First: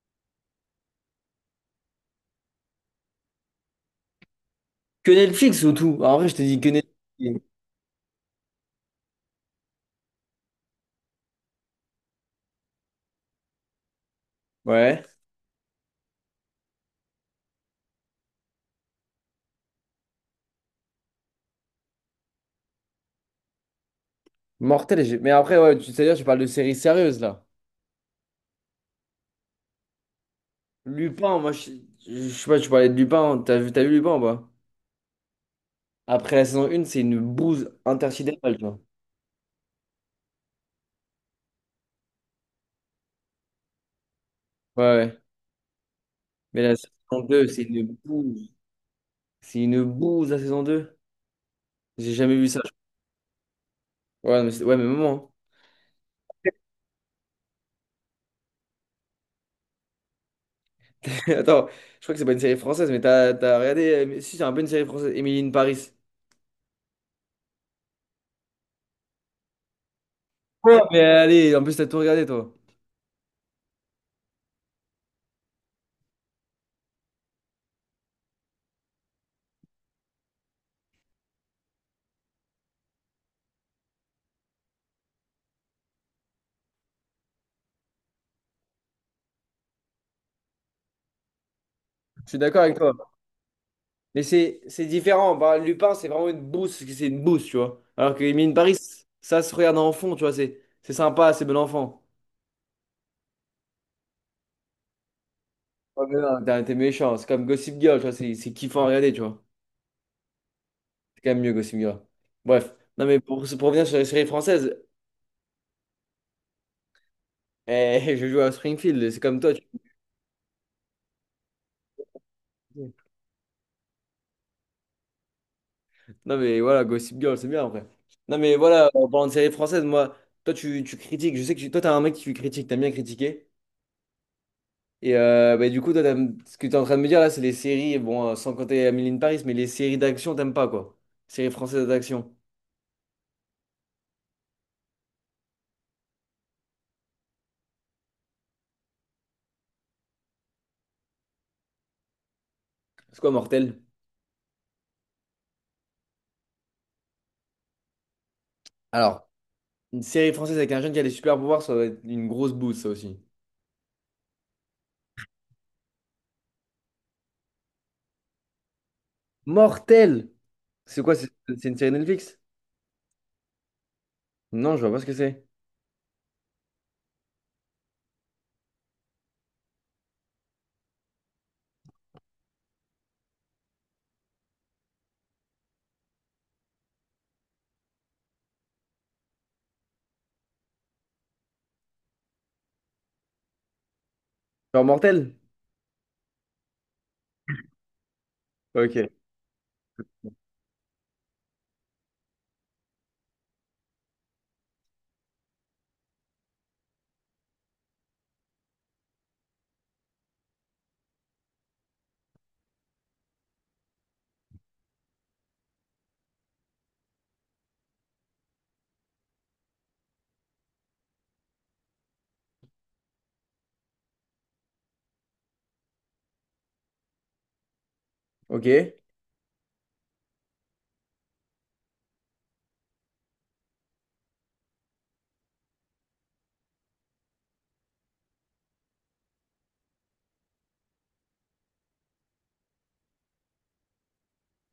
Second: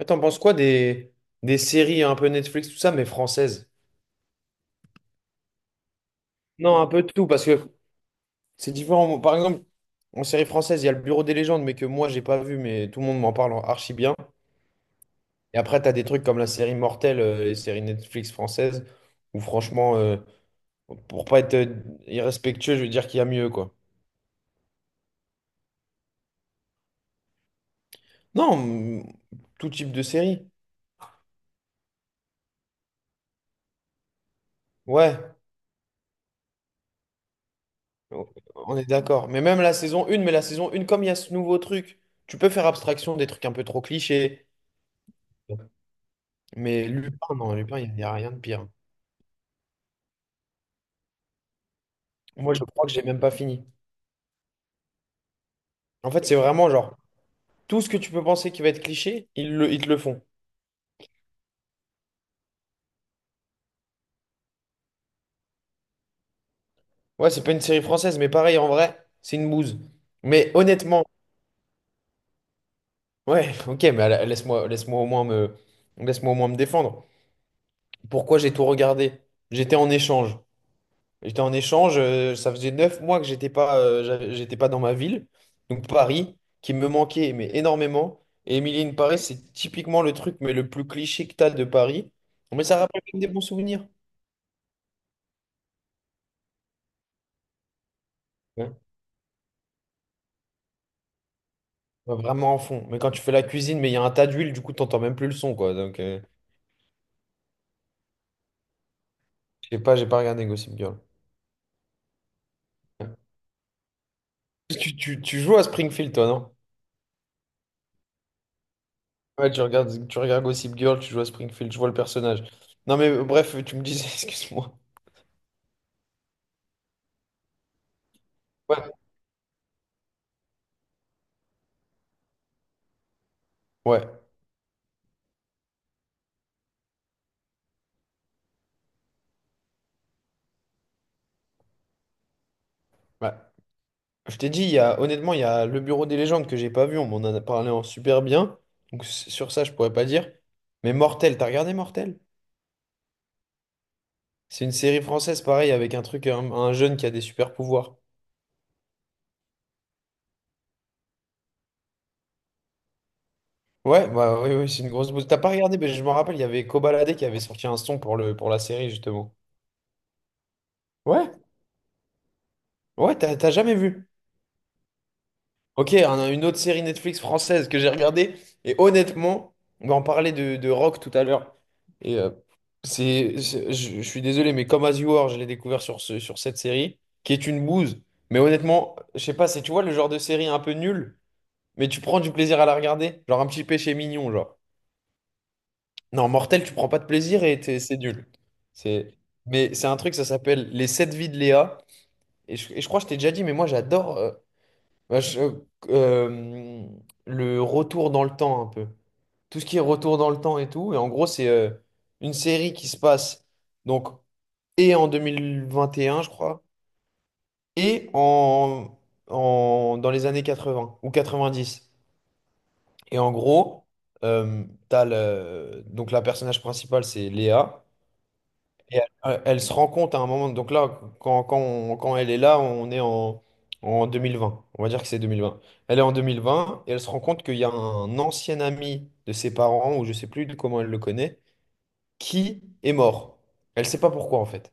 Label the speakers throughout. Speaker 1: Et t'en penses quoi des séries un peu Netflix, tout ça, mais françaises?
Speaker 2: Que Netflix surtout. En vrai, je te dis que
Speaker 1: Non, un peu de tout, parce
Speaker 2: Netflix.
Speaker 1: que c'est différent. Par exemple, en série française, il y a le Bureau des légendes, mais que moi, j'ai pas vu, mais tout le monde m'en parle en archi bien.
Speaker 2: Ouais.
Speaker 1: Et après, t'as des trucs comme la série Mortelle, les séries Netflix françaises, où franchement, pour pas être irrespectueux, je veux dire qu'il y a mieux, quoi.
Speaker 2: Mortel. Mais après, ouais, tu parles de séries sérieuses là.
Speaker 1: Non, mm, tout type de série.
Speaker 2: Lupin, moi, je sais pas, tu parlais de Lupin. T'as vu Lupin ou pas?
Speaker 1: Ouais,
Speaker 2: Après la saison 1, c'est une bouse intersidérale, tu
Speaker 1: on
Speaker 2: vois.
Speaker 1: est d'accord. Mais même la saison 1, mais la saison 1, comme il y a ce nouveau truc, tu peux faire abstraction des trucs un peu trop clichés.
Speaker 2: Ouais. Mais la
Speaker 1: Mais
Speaker 2: saison
Speaker 1: Lupin,
Speaker 2: 2,
Speaker 1: non,
Speaker 2: c'est
Speaker 1: Lupin, il
Speaker 2: une
Speaker 1: n'y a rien de
Speaker 2: bouse.
Speaker 1: pire.
Speaker 2: C'est une bouse la saison deux. J'ai jamais vu
Speaker 1: Moi,
Speaker 2: ça.
Speaker 1: je
Speaker 2: Je
Speaker 1: crois que j'ai même pas fini.
Speaker 2: crois. Ouais, mais maman.
Speaker 1: En fait, c'est vraiment genre, tout ce que tu peux penser qui va être cliché, ils te le font.
Speaker 2: Attends, je crois que c'est pas une série française, mais t'as regardé mais- Si, c'est un peu une série française. Émilie in Paris.
Speaker 1: Ouais, c'est pas une série française, mais pareil, en vrai, c'est une bouse. Mais
Speaker 2: Ouais, mais
Speaker 1: honnêtement,
Speaker 2: allez, en plus, t'as tout regardé, toi.
Speaker 1: ouais, ok, mais laisse-moi, laisse-moi au moins me défendre. Pourquoi j'ai tout regardé? J'étais en échange. J'étais en échange, ça faisait 9 mois que j'étais pas, j'étais pas dans ma ville, donc Paris, qui me manquait mais énormément. Et Emily in Paris, c'est typiquement le truc mais le plus cliché que t'as de Paris.
Speaker 2: Je suis d'accord
Speaker 1: Mais
Speaker 2: avec
Speaker 1: ça
Speaker 2: toi.
Speaker 1: rappelle quand même des bons souvenirs.
Speaker 2: Mais c'est différent. Bah, Lupin, c'est vraiment une bouse, parce que c'est une bouse, tu vois. Alors que Emily in
Speaker 1: Ouais.
Speaker 2: Paris, ça se regarde en fond, tu vois. C'est sympa, c'est bon enfant.
Speaker 1: Ouais, vraiment en fond. Mais quand tu fais la cuisine, mais il y a un tas d'huile, du coup, t'entends même plus le son, quoi. Donc,
Speaker 2: Oh, mais non, t'es méchant. C'est comme Gossip Girl, tu vois. C'est kiffant à regarder, tu vois.
Speaker 1: je sais pas, j'ai pas regardé Gossip Girl.
Speaker 2: C'est quand même mieux, Gossip Girl. Bref. Non,
Speaker 1: Ouais.
Speaker 2: mais pour revenir sur les séries françaises,
Speaker 1: Parce que tu joues à Springfield, toi, non?
Speaker 2: eh, je joue à Springfield, c'est comme
Speaker 1: Ouais,
Speaker 2: toi. Tu-
Speaker 1: tu regardes Gossip Girl, tu joues à Springfield, je vois le personnage. Non, mais bref, tu me disais, excuse-moi.
Speaker 2: Non, mais voilà, Gossip Girl, c'est bien après. Non, mais
Speaker 1: Ouais,
Speaker 2: voilà, en parlant de séries françaises, moi, toi, tu critiques. Je sais que tu- toi, t'es un mec qui critique, t'aimes bien critiquer.
Speaker 1: ouais,
Speaker 2: Et bah, du coup, toi, t'aimes- ce que tu es en train de me dire là, c'est les séries, bon, sans compter Amélie de Paris, mais les séries d'action, t'aimes pas quoi? Séries françaises d'action.
Speaker 1: ouais. Je t'ai dit, il y a, honnêtement, il y a le Bureau des légendes que j'ai pas vu. On m'en a parlé en super bien. Donc sur ça, je pourrais pas dire. Mais Mortel, t'as regardé Mortel?
Speaker 2: C'est quoi, Mortel?
Speaker 1: C'est une série française, pareil, avec un jeune qui a des super pouvoirs.
Speaker 2: Alors, une série française avec un jeune qui a des super pouvoirs, ça va être une grosse bouse, ça aussi.
Speaker 1: Ouais, bah oui, c'est une grosse bouse. T'as pas regardé, mais je me rappelle, il y avait Kobalade qui avait sorti un son pour pour la série, justement.
Speaker 2: Mortel! C'est quoi, c'est
Speaker 1: Ouais,
Speaker 2: c'est une série Netflix?
Speaker 1: ouais, t'as jamais vu.
Speaker 2: Non, je vois pas ce que c'est.
Speaker 1: Ok, on a une autre série Netflix française que j'ai regardée. Et honnêtement, on va en parler de Rock tout à l'heure. Et je suis désolé, mais comme As You Are, je l'ai découvert sur cette série, qui est une bouse. Mais honnêtement, je sais pas, c'est, tu vois, le genre de série un peu nulle, mais tu prends du plaisir à la regarder. Genre un petit péché mignon, genre.
Speaker 2: Genre Mortel?
Speaker 1: Non, Mortel, tu prends pas de plaisir et c'est nul.
Speaker 2: Ok.
Speaker 1: C'est, mais c'est un truc, ça s'appelle Les sept vies de Léa. Et je crois que je t'ai déjà dit, mais moi j'adore. Bah, je- euh, le retour dans le temps un peu. Tout ce qui est retour dans le temps et tout. Et en gros, c'est une série qui se passe donc et en 2021, je crois, et en, dans les années 80 ou 90. Et en gros, donc la personnage principale, c'est Léa.
Speaker 2: Ok.
Speaker 1: Et elle, elle se rend compte à un moment, donc là, quand elle est là, on est en 2020, on va dire que c'est 2020. Elle est en 2020 et elle se rend compte qu'il y a un ancien ami de ses parents, ou je sais plus de comment elle le connaît, qui est mort. Elle sait pas pourquoi en fait.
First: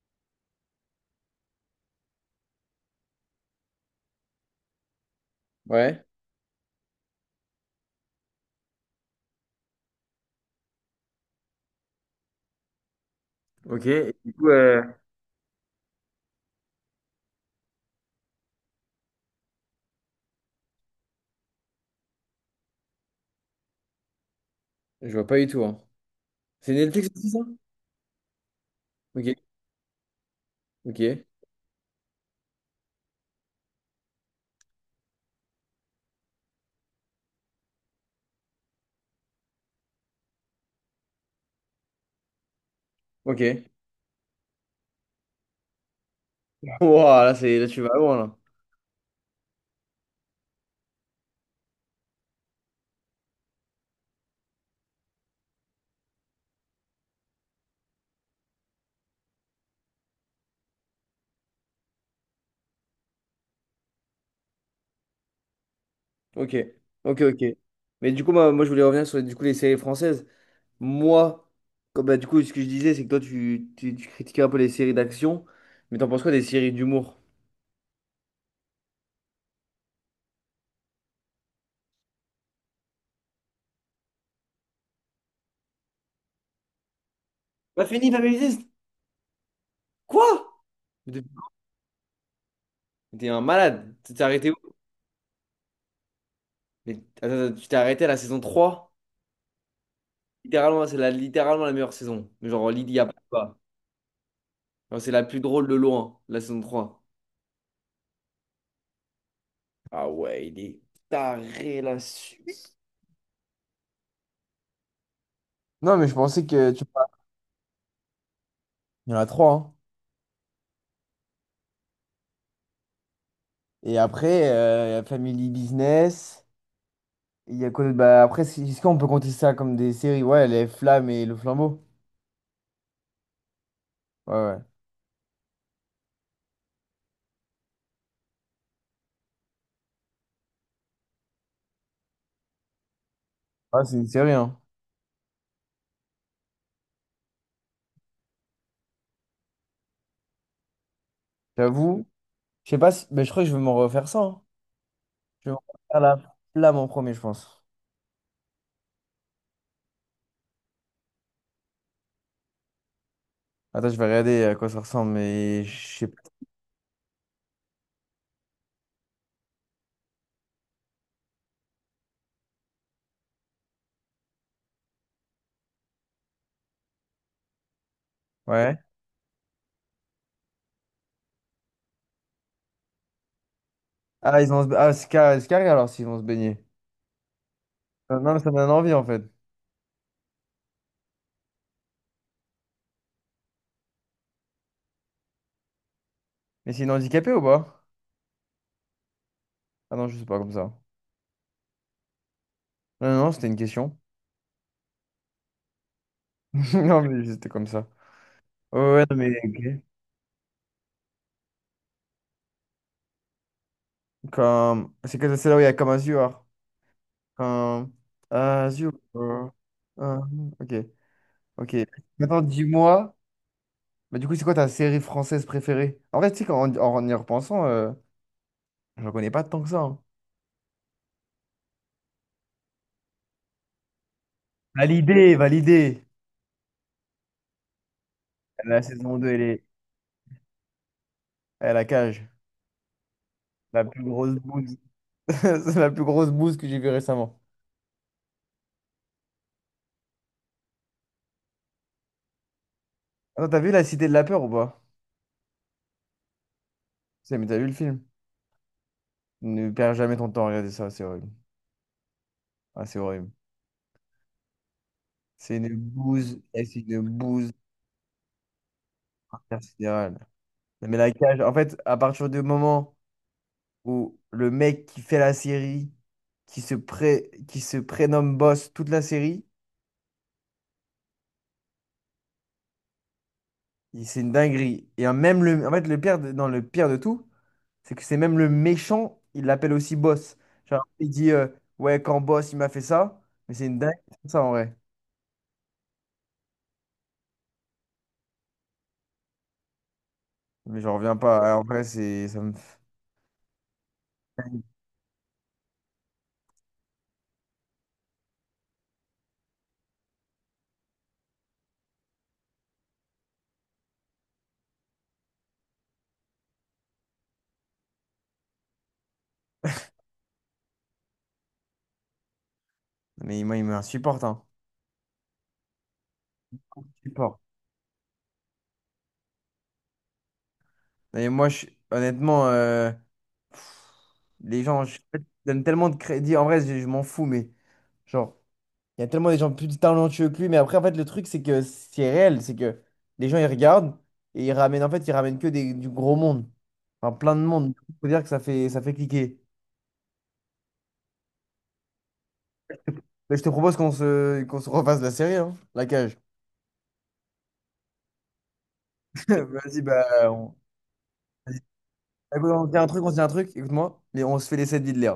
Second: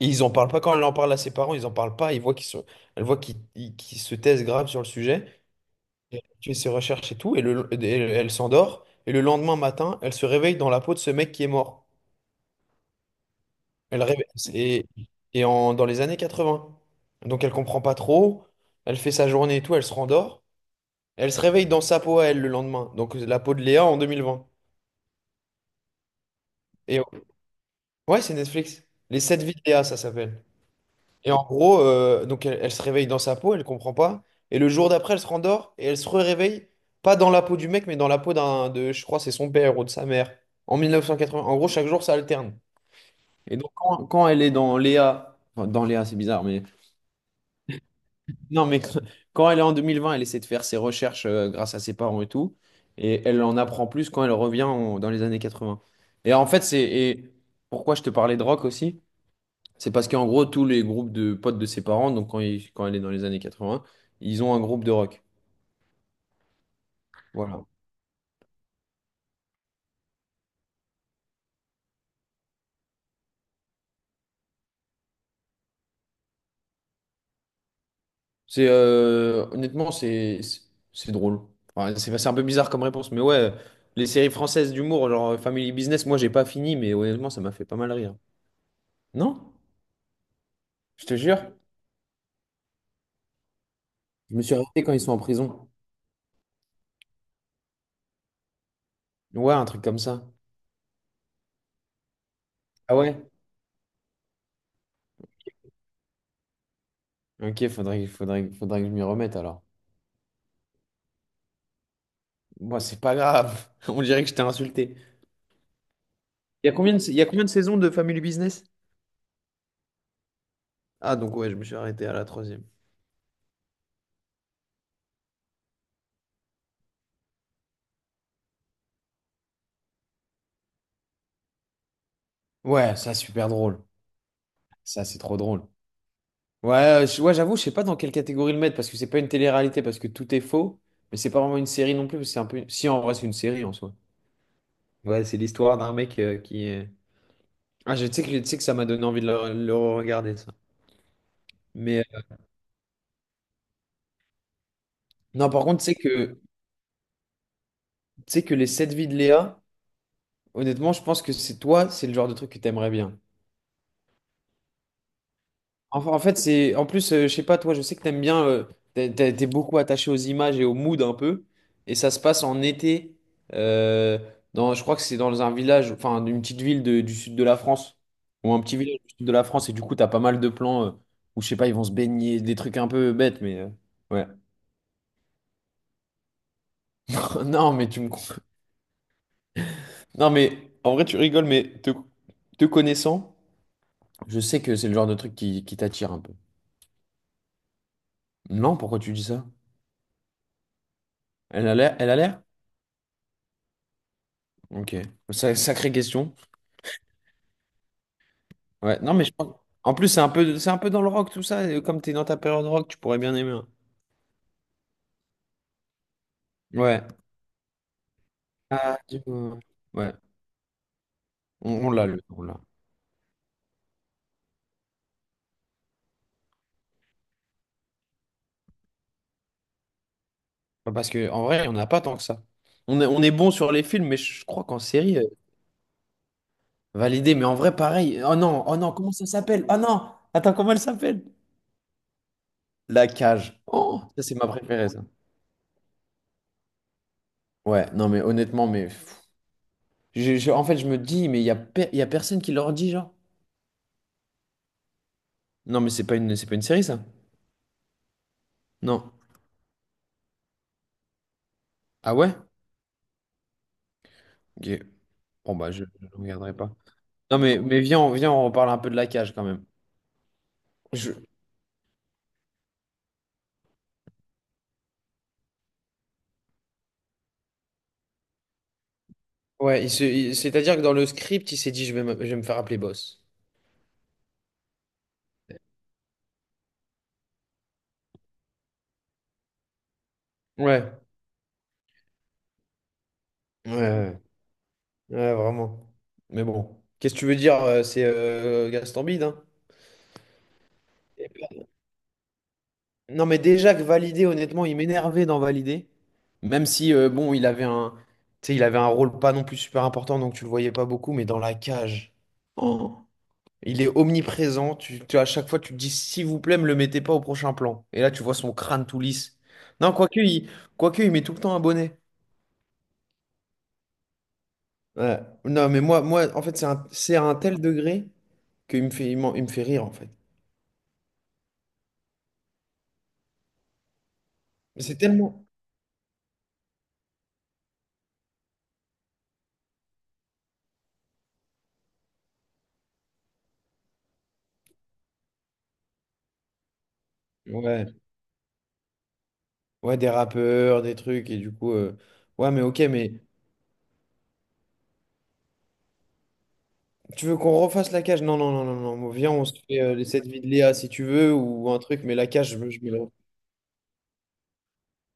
Speaker 1: Et ils en parlent pas quand elle en parle à ses parents, ils en parlent pas, ils voient qu'ils sont, elle voit qu'ils se taisent grave sur le sujet.
Speaker 2: Ouais.
Speaker 1: Et elle fait ses recherches et tout, et elle s'endort, et le lendemain matin, elle se réveille dans la peau de ce mec qui est mort.
Speaker 2: Ok.
Speaker 1: Elle
Speaker 2: Et
Speaker 1: rêve
Speaker 2: du coup,
Speaker 1: et, et dans les années 80. Donc elle comprend pas trop, elle fait sa journée et tout, elle se rendort. Elle se réveille dans sa peau à elle le lendemain. Donc la peau de Léa en 2020.
Speaker 2: je vois pas du tout, hein. C'est
Speaker 1: Et
Speaker 2: Netflix aussi, ça?
Speaker 1: ouais, c'est Netflix. Les
Speaker 2: Ok.
Speaker 1: sept vies de Léa, ça s'appelle.
Speaker 2: Ok.
Speaker 1: Et en gros, elle se réveille dans sa peau, elle comprend pas. Et le jour d'après, elle se rendort et elle se réveille, pas dans la peau du mec, mais dans la peau je crois, c'est son père ou de sa mère. En 1980. En gros, chaque jour, ça alterne.
Speaker 2: Ok.
Speaker 1: Et donc quand elle est dans Léa, enfin, dans Léa, c'est bizarre, mais
Speaker 2: Wow, là, tu vas loin, là.
Speaker 1: non, mais quand elle est en 2020, elle essaie de faire ses recherches grâce à ses parents et tout. Et elle en apprend plus quand elle revient dans les années 80. Et en fait, c'est et pourquoi je te parlais de rock aussi? C'est parce qu'en gros, tous les groupes de potes de ses parents, donc quand elle est dans les années 80, ils ont un groupe de rock.
Speaker 2: Ok, ok, ok.
Speaker 1: Voilà.
Speaker 2: Mais du coup, moi je voulais revenir sur du coup, les séries françaises. Moi, comme, bah, du coup, ce que je disais, c'est que toi, tu critiquais un peu les séries d'action, mais t'en penses quoi des séries d'humour?
Speaker 1: C'est honnêtement, c'est c'est drôle. Enfin, c'est un peu bizarre comme réponse, mais ouais, les séries françaises d'humour, genre Family Business, moi, j'ai pas fini, mais honnêtement, ça m'a fait pas
Speaker 2: Pas
Speaker 1: mal
Speaker 2: fini,
Speaker 1: rire.
Speaker 2: Family Business.
Speaker 1: Non?
Speaker 2: Quoi?
Speaker 1: Je
Speaker 2: Mais
Speaker 1: te
Speaker 2: T'es
Speaker 1: jure.
Speaker 2: mais t'es un malade. Tu t'es
Speaker 1: Je me
Speaker 2: arrêté où?
Speaker 1: suis arrêté quand ils sont en prison.
Speaker 2: Mais attends, tu t'es arrêté à la saison trois.
Speaker 1: Ouais, un truc comme ça.
Speaker 2: Littéralement, littéralement la meilleure saison. Mais genre,
Speaker 1: Ah
Speaker 2: Lydie a
Speaker 1: ouais?
Speaker 2: pas. Genre, c'est la plus drôle de loin, la saison 3.
Speaker 1: Ok, faudrait que je m'y remette alors.
Speaker 2: Ah ouais, il est taré la suite.
Speaker 1: Moi, c'est pas grave. On dirait que je t'ai insulté.
Speaker 2: Non, mais je pensais
Speaker 1: Il y
Speaker 2: que
Speaker 1: a
Speaker 2: tu...
Speaker 1: combien de saisons de Family Business?
Speaker 2: Il y en a trois, hein.
Speaker 1: Ah, donc ouais, je me suis arrêté à la troisième.
Speaker 2: Et après, il y a Family Business. Il y a quoi d'autre? Bah, après, c'est- est-ce qu'on peut compter ça comme des séries? Ouais, Les Flammes et Le Flambeau.
Speaker 1: Ouais, ça, super drôle.
Speaker 2: Ouais, ouais.
Speaker 1: Ça, c'est trop drôle. Ouais, ouais, j'avoue, je sais pas dans quelle catégorie le mettre parce que c'est pas une télé-réalité parce que tout est faux, mais c'est pas vraiment une série non plus. Parce que c'est un peu… Si, en vrai, c'est une série en
Speaker 2: Ah,
Speaker 1: soi.
Speaker 2: c'est une série, hein.
Speaker 1: Ouais, c'est l'histoire d'un mec qui est. Ah, je sais que ça m'a donné envie de le regarder, ça. Mais
Speaker 2: J'avoue. Je sais pas si. Mais je crois que je vais m'en refaire ça, hein. Je
Speaker 1: non,
Speaker 2: vais m'en
Speaker 1: par contre,
Speaker 2: refaire La Flamme en premier, je pense.
Speaker 1: tu sais que les sept vies de Léa. Honnêtement, je pense que c'est toi, c'est le genre de truc que t'aimerais bien.
Speaker 2: Attends, je vais regarder à quoi ça ressemble, mais je sais
Speaker 1: Enfin, en
Speaker 2: pas.
Speaker 1: fait, c'est en plus, je sais pas, toi, je sais que t'aimes bien, t'es beaucoup attaché aux images et au mood un peu, et ça se passe en été. euh, Dans, je crois que c'est dans un village, enfin, d'une petite ville du sud de la France, ou un petit
Speaker 2: Ouais.
Speaker 1: village du sud de la France, et du coup, t'as pas mal de plans où je sais pas, ils vont se baigner, des trucs un peu bêtes, mais ouais.
Speaker 2: Ah, ils vont se... ah, c'est carré alors s'ils vont se baigner.
Speaker 1: Non, mais tu me
Speaker 2: Non,
Speaker 1: comprends.
Speaker 2: mais ça me donne envie en fait.
Speaker 1: Non, mais en vrai, tu rigoles, mais te connaissant, je sais que c'est le genre de truc qui t'attire un peu.
Speaker 2: Mais c'est une handicapée ou pas?
Speaker 1: Non, pourquoi tu dis ça?
Speaker 2: Ah non, je sais pas comme ça.
Speaker 1: Elle a l'air?
Speaker 2: Non, c'était une question.
Speaker 1: Ok. Sacrée question.
Speaker 2: Non, mais c'était comme ça. Ouais,
Speaker 1: Ouais.
Speaker 2: ouais,
Speaker 1: Non,
Speaker 2: non,
Speaker 1: mais
Speaker 2: mais
Speaker 1: je pense.
Speaker 2: ok.
Speaker 1: En plus, c'est un peu dans le rock, tout ça. Et comme t'es dans ta période rock, tu pourrais bien aimer, hein.
Speaker 2: Comme, c'est que c'est là où il y a comme Azure.
Speaker 1: Ouais.
Speaker 2: Comme Azure.
Speaker 1: Ah, du coup, ouais.
Speaker 2: Euh, ok, ok. Maintenant,
Speaker 1: On l'a.
Speaker 2: dis-moi, mais du coup, c'est quoi ta série française préférée? En vrai, tu sais, qu'en- en y repensant, je connais pas tant que ça, hein.
Speaker 1: Enfin, parce que en vrai, on n'a pas tant que ça. On est bon sur les films, mais je crois qu'en série,
Speaker 2: Validé.
Speaker 1: validé. Mais en vrai, pareil. Oh non, oh
Speaker 2: La
Speaker 1: non, comment
Speaker 2: saison
Speaker 1: ça
Speaker 2: 2 elle est
Speaker 1: s'appelle? Oh non! Attends, comment elle s'appelle?
Speaker 2: elle la cage.
Speaker 1: La cage.
Speaker 2: La
Speaker 1: Oh,
Speaker 2: plus
Speaker 1: ça,
Speaker 2: grosse
Speaker 1: c'est ma
Speaker 2: bouse.
Speaker 1: préférée, ça.
Speaker 2: C'est la plus grosse bouse que j'ai vue récemment.
Speaker 1: Ouais, non, mais honnêtement, mais pff, en fait, je me dis, mais il y a, il y a personne qui leur dit, genre.
Speaker 2: Attends, t'as vu La Cité de la Peur ou pas?
Speaker 1: Non, mais c'est pas une série, ça?
Speaker 2: C'est, mais t'as vu le film?
Speaker 1: Non.
Speaker 2: Ne perds jamais ton temps à regarder ça, c'est horrible.
Speaker 1: Ah ouais?
Speaker 2: Ah, c'est horrible.
Speaker 1: Ok. Bon,
Speaker 2: C'est
Speaker 1: bah,
Speaker 2: une
Speaker 1: je ne
Speaker 2: bouse,
Speaker 1: regarderai
Speaker 2: et
Speaker 1: pas.
Speaker 2: c'est une
Speaker 1: Non,
Speaker 2: bouse
Speaker 1: mais viens, viens, on reparle un peu de la cage quand même.
Speaker 2: intersidérale. Non, mais la
Speaker 1: Je-
Speaker 2: cage, en fait, à partir du moment où le mec qui fait la série, qui se prénomme boss toute la série,
Speaker 1: ouais, c'est-à-dire que dans le script, il s'est dit, je vais me faire appeler boss.
Speaker 2: il- c'est une dinguerie. Et hein, même le, en fait, non, le pire de tout, c'est que c'est même le méchant, il l'appelle aussi boss. Genre,
Speaker 1: Ouais.
Speaker 2: il dit, ouais, quand boss, il m'a fait ça, mais c'est
Speaker 1: Ouais,
Speaker 2: une dinguerie,
Speaker 1: ouais,
Speaker 2: ça, en vrai.
Speaker 1: ouais, vraiment. Mais bon. Qu'est-ce que tu veux dire? C'est Gaston Bide, hein?
Speaker 2: Mais j'en reviens pas. Ça me fait.
Speaker 1: Non, mais déjà que Validé, honnêtement, il m'énervait dans Validé. Même si, bon, tu sais, il avait un rôle pas non plus super important, donc tu le voyais pas beaucoup, mais dans la cage. Oh. Il est omniprésent. À chaque fois, tu te dis, s'il vous plaît, me le mettez pas au prochain plan. Et là, tu vois son crâne tout lisse. Non, quoique, il met tout le temps un bonnet.
Speaker 2: Mais moi, il m'insupporte, hein.
Speaker 1: Ouais. Non, moi, en fait, c'est à un
Speaker 2: Support.
Speaker 1: tel degré qu'il me fait, il me fait rire, en fait.
Speaker 2: Et moi, honnêtement, les
Speaker 1: Mais
Speaker 2: gens,
Speaker 1: c'est
Speaker 2: je
Speaker 1: tellement.
Speaker 2: donne tellement de crédit. En vrai, je m'en fous, mais genre, il y a tellement des gens plus talentueux que lui. Mais après, en fait, le truc, c'est que c'est réel. C'est que les gens, ils regardent et ils ramènent, en fait, ils ramènent que des, du gros monde. Enfin, plein de monde.
Speaker 1: Ouais.
Speaker 2: Il faut dire que ça fait cliquer.
Speaker 1: Ouais, des rappeurs, des trucs, et du coup. Ouais, mais ok, mais
Speaker 2: Mais je te propose qu'on se refasse la série, hein, la cage.
Speaker 1: tu veux qu'on refasse la cage? Non, non, non, non, non. Viens, on se fait
Speaker 2: Vas-y, bah,
Speaker 1: les 7 vies de
Speaker 2: on...
Speaker 1: Léa si tu veux,
Speaker 2: vas-y.
Speaker 1: ou un truc, mais la
Speaker 2: Écoute,
Speaker 1: cage, je me le
Speaker 2: on se dit un truc. Écoute-moi, mais on se fait les 7 vies de l'air.